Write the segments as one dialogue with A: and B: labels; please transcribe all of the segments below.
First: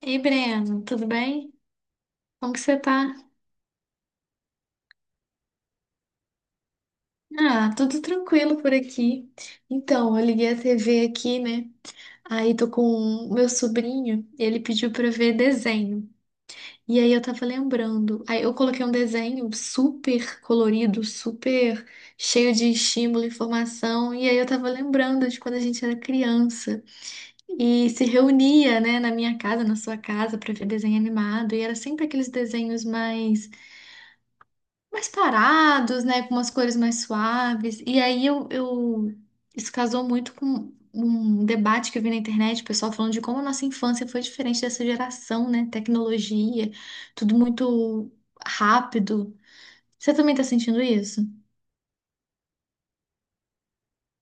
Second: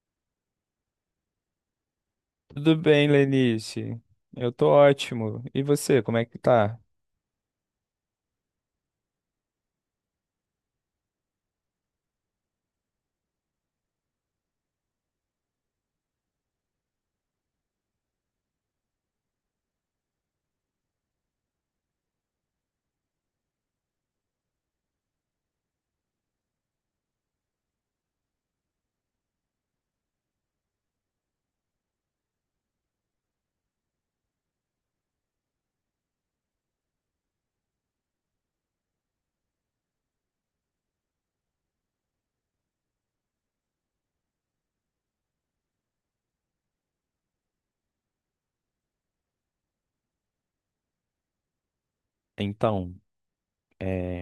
A: Ei, Breno, tudo bem? Como que
B: Tudo
A: você tá?
B: bem, Lenice? Eu tô ótimo. E você, como é que tá?
A: Ah, tudo tranquilo por aqui. Então, eu liguei a TV aqui, né? Aí tô com o meu sobrinho, ele pediu pra eu ver desenho. E aí eu tava lembrando. Aí eu coloquei um desenho super colorido, super cheio de estímulo e informação. E aí eu tava lembrando de quando a gente era criança e se reunia, né, na minha casa, na sua casa, pra ver desenho animado. E era sempre aqueles desenhos mais parados, né? Com umas cores mais suaves. E aí Isso casou muito com um debate que eu vi na internet, o pessoal falando de como a nossa infância foi diferente dessa geração, né? Tecnologia, tudo muito rápido. Você também tá sentindo isso?
B: Então, é,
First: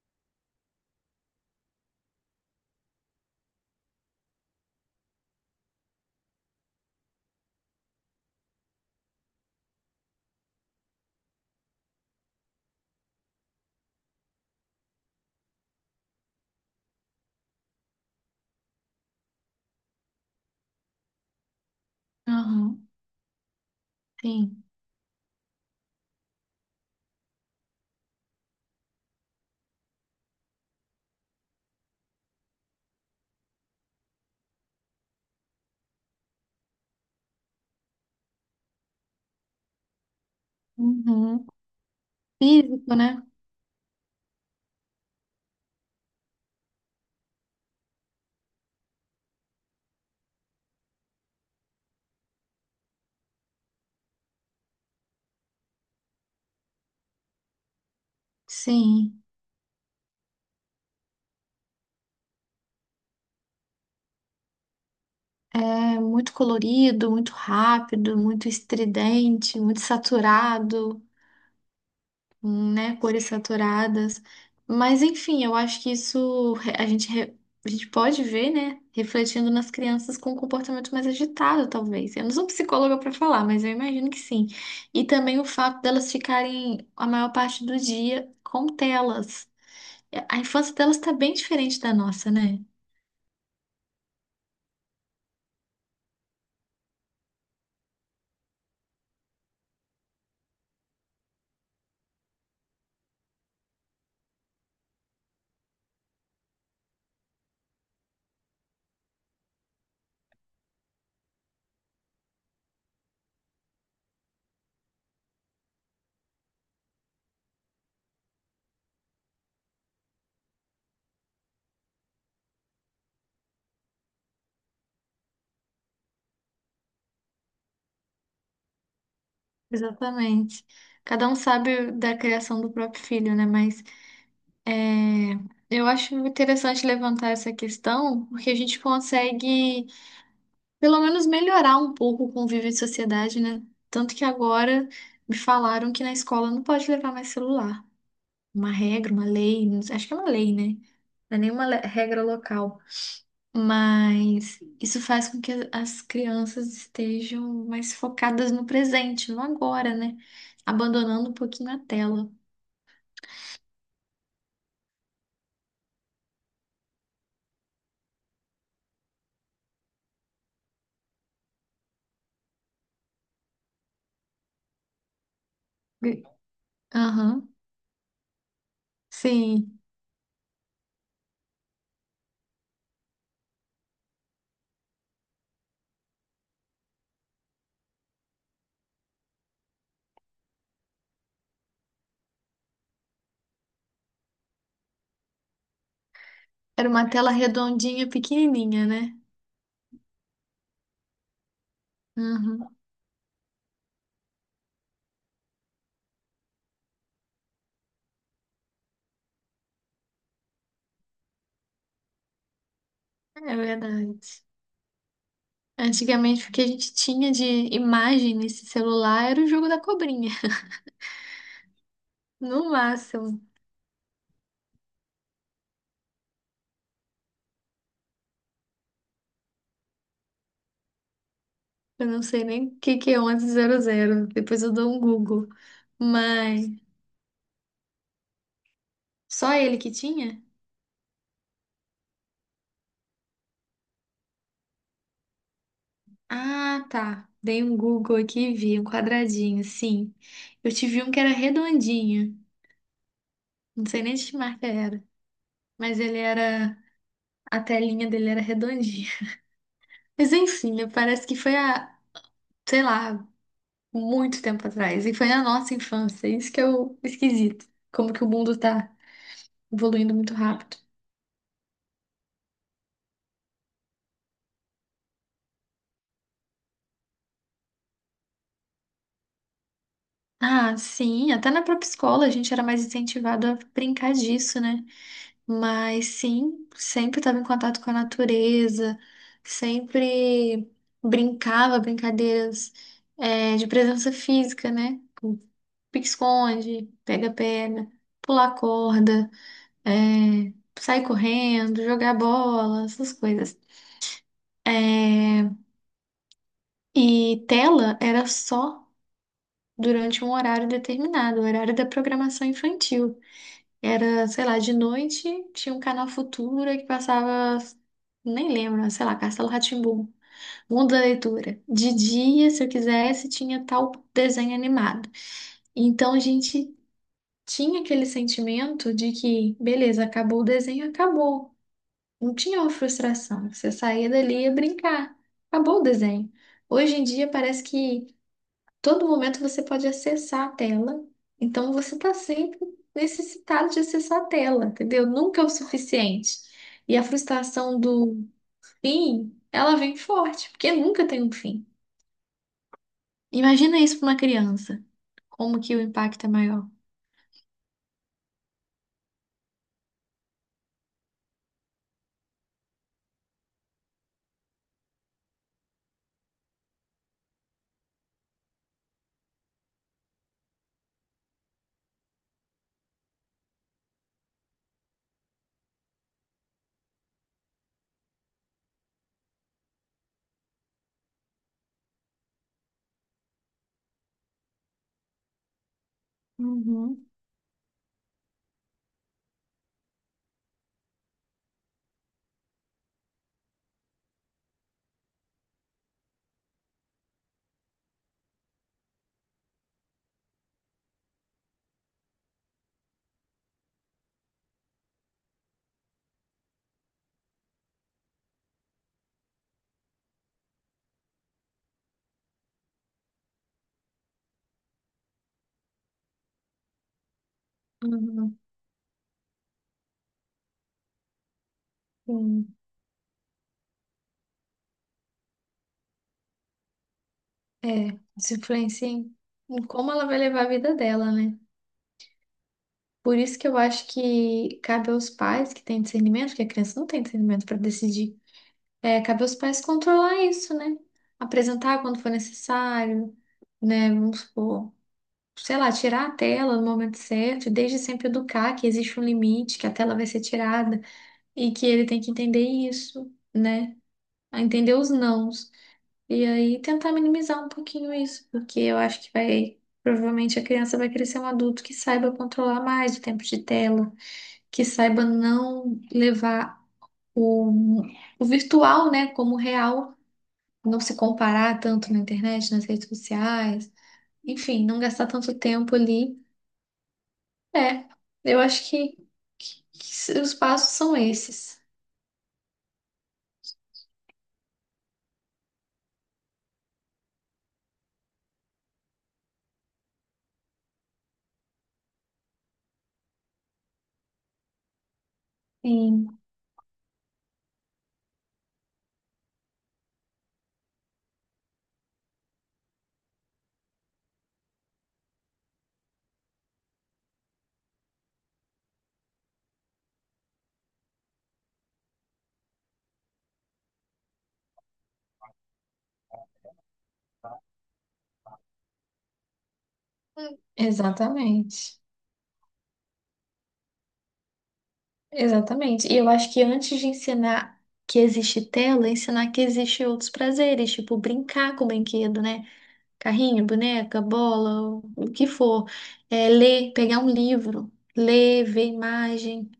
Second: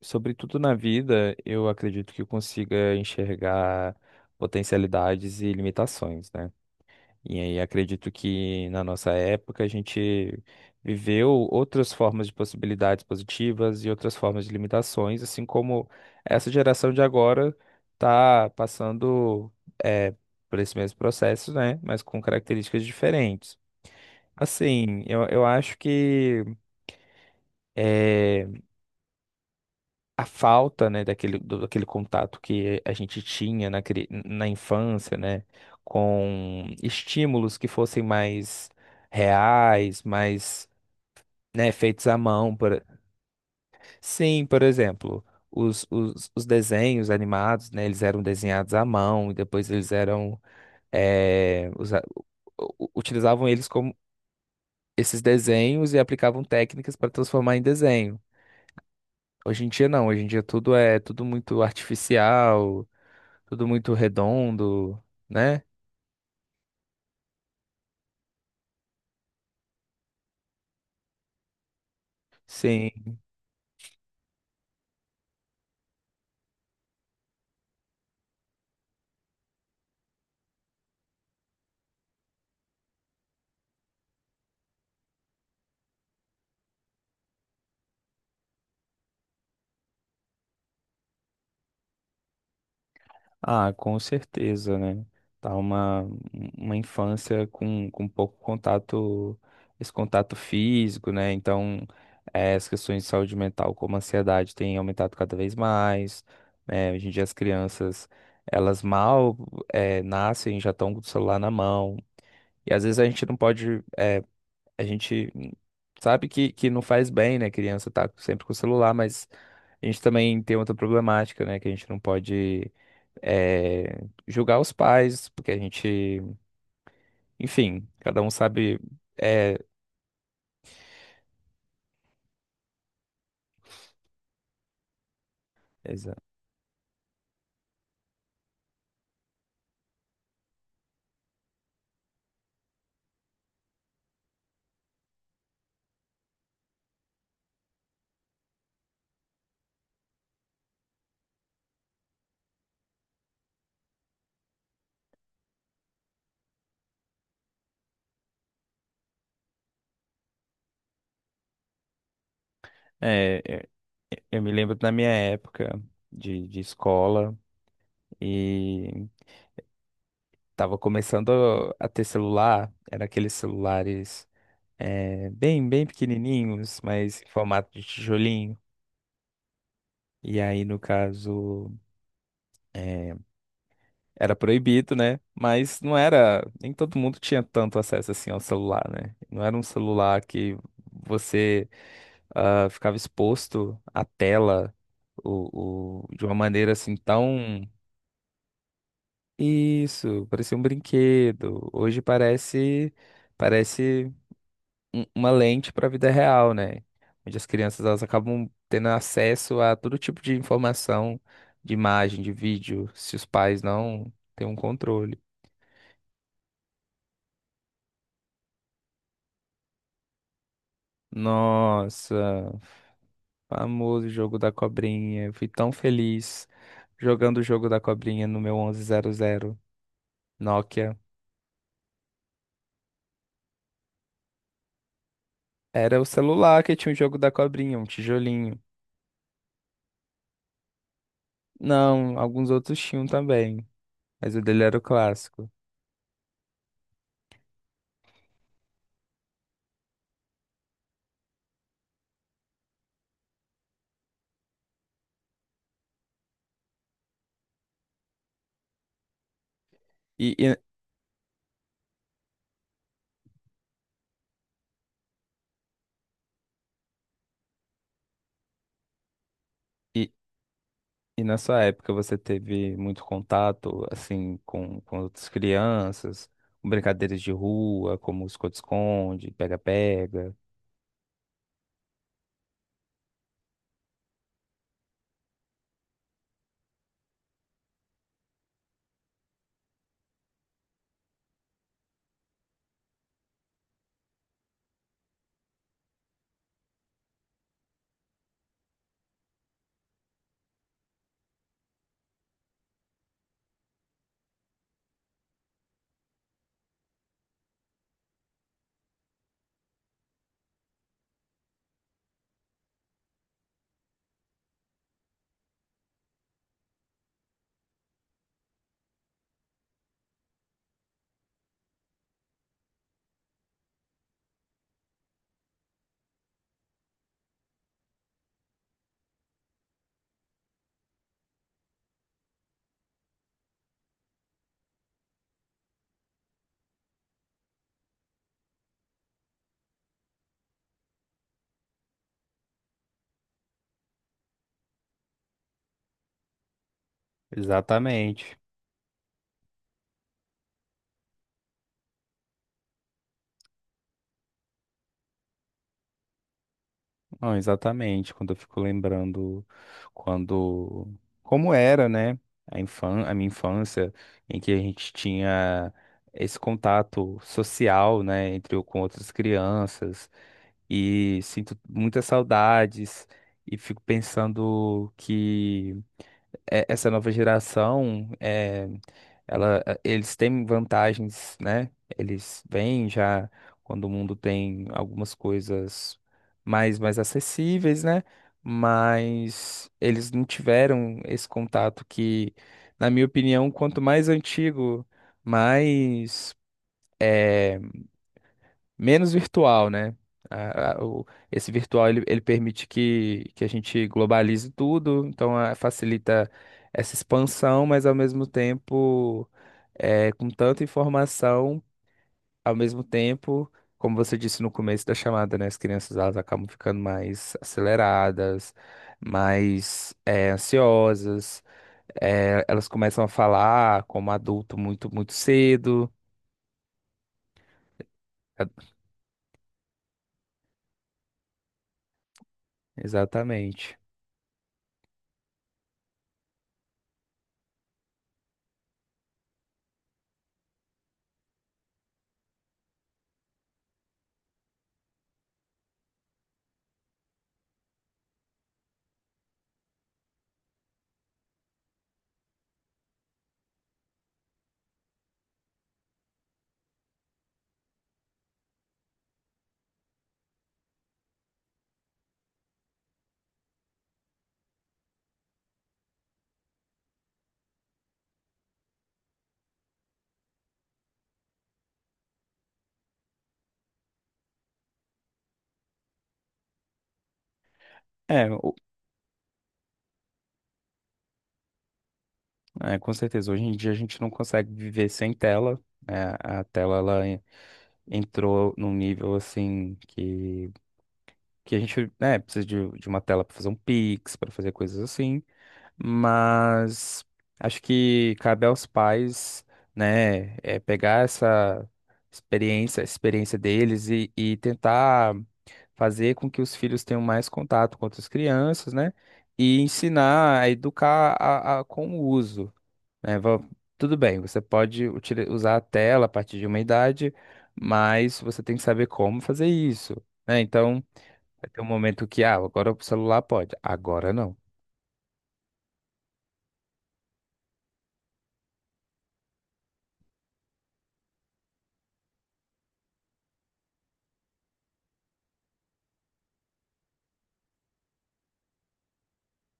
B: sobretudo na vida, eu acredito que eu consiga enxergar potencialidades e limitações, né? E aí acredito que na nossa época a gente viveu outras formas de possibilidades positivas e outras formas de limitações, assim como essa geração de agora está passando eh, por esse mesmo processo, né? Mas com características
A: Aham,
B: diferentes.
A: sim.
B: Assim, eu acho que é, a falta, né, daquele contato que a gente tinha na, na infância, né, com estímulos que fossem mais reais, mais,
A: Uhum.
B: né, feitos à mão. Por...
A: Físico, né?
B: Sim, por exemplo, os desenhos animados, né, eles eram desenhados à mão e depois eles eram, eh, usa- utilizavam eles como esses desenhos e aplicavam técnicas para transformar em desenho.
A: Sim.
B: Hoje em dia não, hoje em dia tudo é tudo muito artificial, tudo muito redondo, né?
A: É muito colorido, muito rápido, muito estridente, muito saturado. Né,
B: Sim.
A: cores saturadas. Mas enfim, eu acho que a gente, a gente pode ver, né, refletindo nas crianças com um comportamento mais agitado, talvez. Eu não sou psicóloga para falar, mas eu imagino que sim. E também o fato delas ficarem a maior parte do dia com telas. É, a infância delas está bem diferente da nossa, né?
B: Ah, com certeza, né? Tá uma infância com pouco contato, esse contato físico, né? Então, as questões de saúde mental, como a ansiedade, tem aumentado cada vez mais, né? Hoje em dia as crianças, elas mal, nascem, já estão com o celular na mão. E às vezes a gente não pode. A gente sabe que não faz bem, né? Criança tá sempre com o celular, mas a gente também tem outra problemática, né? Que a gente não pode eh, julgar os pais, porque a gente, enfim, cada um sabe. É,
A: Exatamente. Cada um sabe da criação do próprio filho, né? Mas é, eu acho
B: exa-
A: interessante levantar essa questão, porque a gente consegue pelo menos melhorar um pouco o convívio em sociedade, né? Tanto que agora me falaram que na escola não pode levar mais celular. Uma regra, uma lei, não sei- acho que é uma lei, né? Não é nenhuma regra local. Mas isso faz com que as crianças estejam mais focadas no presente, no agora, né? Abandonando um pouquinho a tela.
B: é, é, eu me lembro da minha época de escola e tava começando a ter celular, era aqueles celulares bem, bem
A: E-
B: pequenininhos, mas em
A: Aham,
B: formato de tijolinho.
A: sim.
B: E aí, no caso. é, era proibido, né? Mas não era, nem todo mundo tinha tanto acesso assim ao celular, né? Não era um celular que você ficava exposto à tela de uma maneira
A: Era
B: assim
A: uma tela
B: tão
A: redondinha, pequenininha, né?
B: isso, parecia um brinquedo. Hoje
A: Aham,
B: parece parece uma lente para a vida real, né? Onde as crianças elas acabam tendo acesso a todo tipo de informação, de imagem, de vídeo, se os
A: é
B: pais não
A: verdade.
B: têm um controle.
A: Antigamente, o que a gente tinha de imagem nesse celular era o jogo da cobrinha,
B: Nossa,
A: no máximo.
B: famoso jogo da cobrinha. Eu fui tão feliz jogando o jogo da cobrinha no meu 1100 Nokia.
A: Eu não sei nem o que que é onze zero. Depois eu dou um Google.
B: Era o celular
A: Mas
B: que tinha o jogo da cobrinha, um tijolinho.
A: só ele que tinha?
B: Não, alguns outros tinham também, mas o dele era o clássico.
A: Ah, tá. Dei um Google aqui e vi um quadradinho, sim. Eu tive um que era redondinho, não sei nem de que marca era, mas ele era, a telinha dele era redondinha. Mas
B: E, e,
A: enfim, né, parece que foi a, sei lá, muito tempo atrás. E foi na nossa infância. Isso que é o esquisito. Como que o mundo tá
B: e,
A: evoluindo muito rápido.
B: e na sua época você teve muito contato, assim, com outras crianças, com brincadeiras de rua, como esconde-esconde, pega-pega.
A: Ah, sim, até na própria escola a gente era mais incentivado a brincar disso, né? Mas sim, sempre estava em contato com a natureza, sempre brincava brincadeiras de presença física, né? Com pique-esconde, pega-pega, pular corda, eh, sair correndo, jogar bola, essas coisas. Eh, E tela era só durante um horário determinado, o horário da programação infantil. Era, sei lá, de noite, tinha um canal Futura que passava, nem lembro, sei lá, Castelo rá tim Mundo da Leitura. De dia, se eu quisesse, tinha tal desenho animado. Então a gente tinha aquele sentimento de que, beleza, acabou o desenho, acabou. Não tinha uma frustração. Você saía dali e ia brincar. Acabou o desenho. Hoje em dia parece que todo momento você pode acessar a tela, então você está sempre necessitado de acessar a tela, entendeu? Nunca é o suficiente. E a frustração do
B: Exatamente.
A: fim, ela vem forte, porque nunca tem um fim. Imagina isso para uma criança, como que o impacto é maior.
B: Não, exatamente, quando eu fico lembrando quando como era, né, a infan a minha infância em que a gente tinha esse contato social, né, entre eu com outras crianças e sinto muitas saudades e fico pensando que essa nova geração, ela, eles têm vantagens, né? Eles vêm já quando o mundo tem algumas coisas mais, mais
A: Uhum.
B: acessíveis, né? Mas eles não tiveram esse contato que, na minha opinião, quanto mais antigo, mais. é, menos virtual, né? A- a- o- esse virtual ele permite que a gente globalize tudo, então ah, facilita essa expansão, mas ao mesmo tempo, com tanta informação, ao mesmo tempo, como você disse no começo da chamada, né? As crianças elas acabam ficando mais
A: Uhum,
B: aceleradas, mais ansiosas,
A: sim.
B: elas começam a falar como adulto muito, muito cedo.
A: É, isso influencia em como ela vai levar a vida dela, né? Por isso que eu
B: Exatamente.
A: acho que cabe aos pais que têm discernimento, porque a criança não tem discernimento para decidir. É, cabe aos pais controlar isso, né? Apresentar quando for necessário, né? Vamos supor, sei lá, tirar a tela no momento certo, e desde sempre educar que existe um limite, que a tela vai ser tirada e que ele tem que entender isso, né? A entender os nãos. E aí tentar minimizar um pouquinho isso, porque eu acho que vai. Provavelmente a criança vai crescer um adulto que saiba controlar mais o tempo de tela, que saiba não levar o, o virtual, né, como real, não se comparar tanto na internet, nas redes sociais, enfim, não gastar tanto tempo ali. É,
B: É,
A: eu
B: o,
A: acho que, que os passos são esses.
B: É, com certeza. Hoje em dia a gente não consegue viver sem tela. Né? A tela ela entrou num nível assim que a gente, né, precisa de uma tela para fazer um Pix, para fazer coisas assim.
A: Sim,
B: Mas acho que cabe aos pais, né, é, pegar essa experiência, a experiência deles e tentar fazer com que os filhos tenham mais contato com outras crianças, né? E ensinar a educar com o uso né, tudo bem, você pode usar a tela a partir de uma idade, mas você tem que saber como fazer isso, né? Então, vai ter um
A: exatamente.
B: momento que, ah, agora o celular pode, agora não.
A: Exatamente. E eu acho que antes de ensinar que existe tela, ensinar que existe outros prazeres, tipo brincar com o brinquedo, né? Carrinho, boneca, bola, o que for. É, ler, pegar um livro, ler, ver imagem,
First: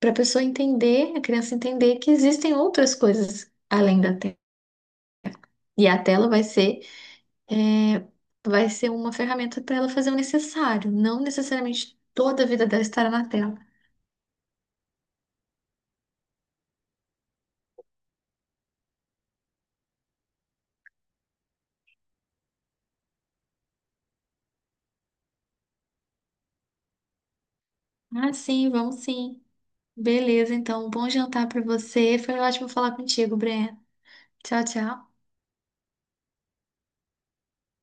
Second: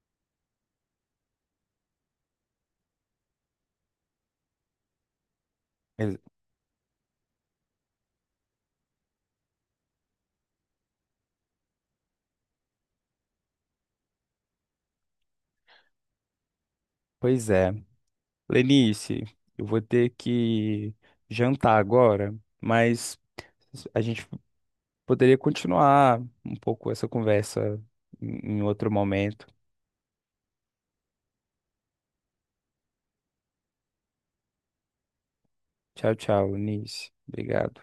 A: para a pessoa entender, a criança entender que existem outras coisas além da tela. E a
B: Ex-
A: tela vai ser, é, vai ser uma ferramenta para ela fazer o necessário, não necessariamente toda a vida dela estará na tela.
B: Pois é. Lenice, eu vou ter que jantar agora, mas a gente poderia continuar um pouco essa conversa
A: Ah,
B: em em
A: sim,
B: outro
A: vamos sim.
B: momento.
A: Beleza, então, bom jantar para você. Foi ótimo falar contigo, Breno. Tchau, tchau.
B: Tchau, tchau, Lenice. Obrigado.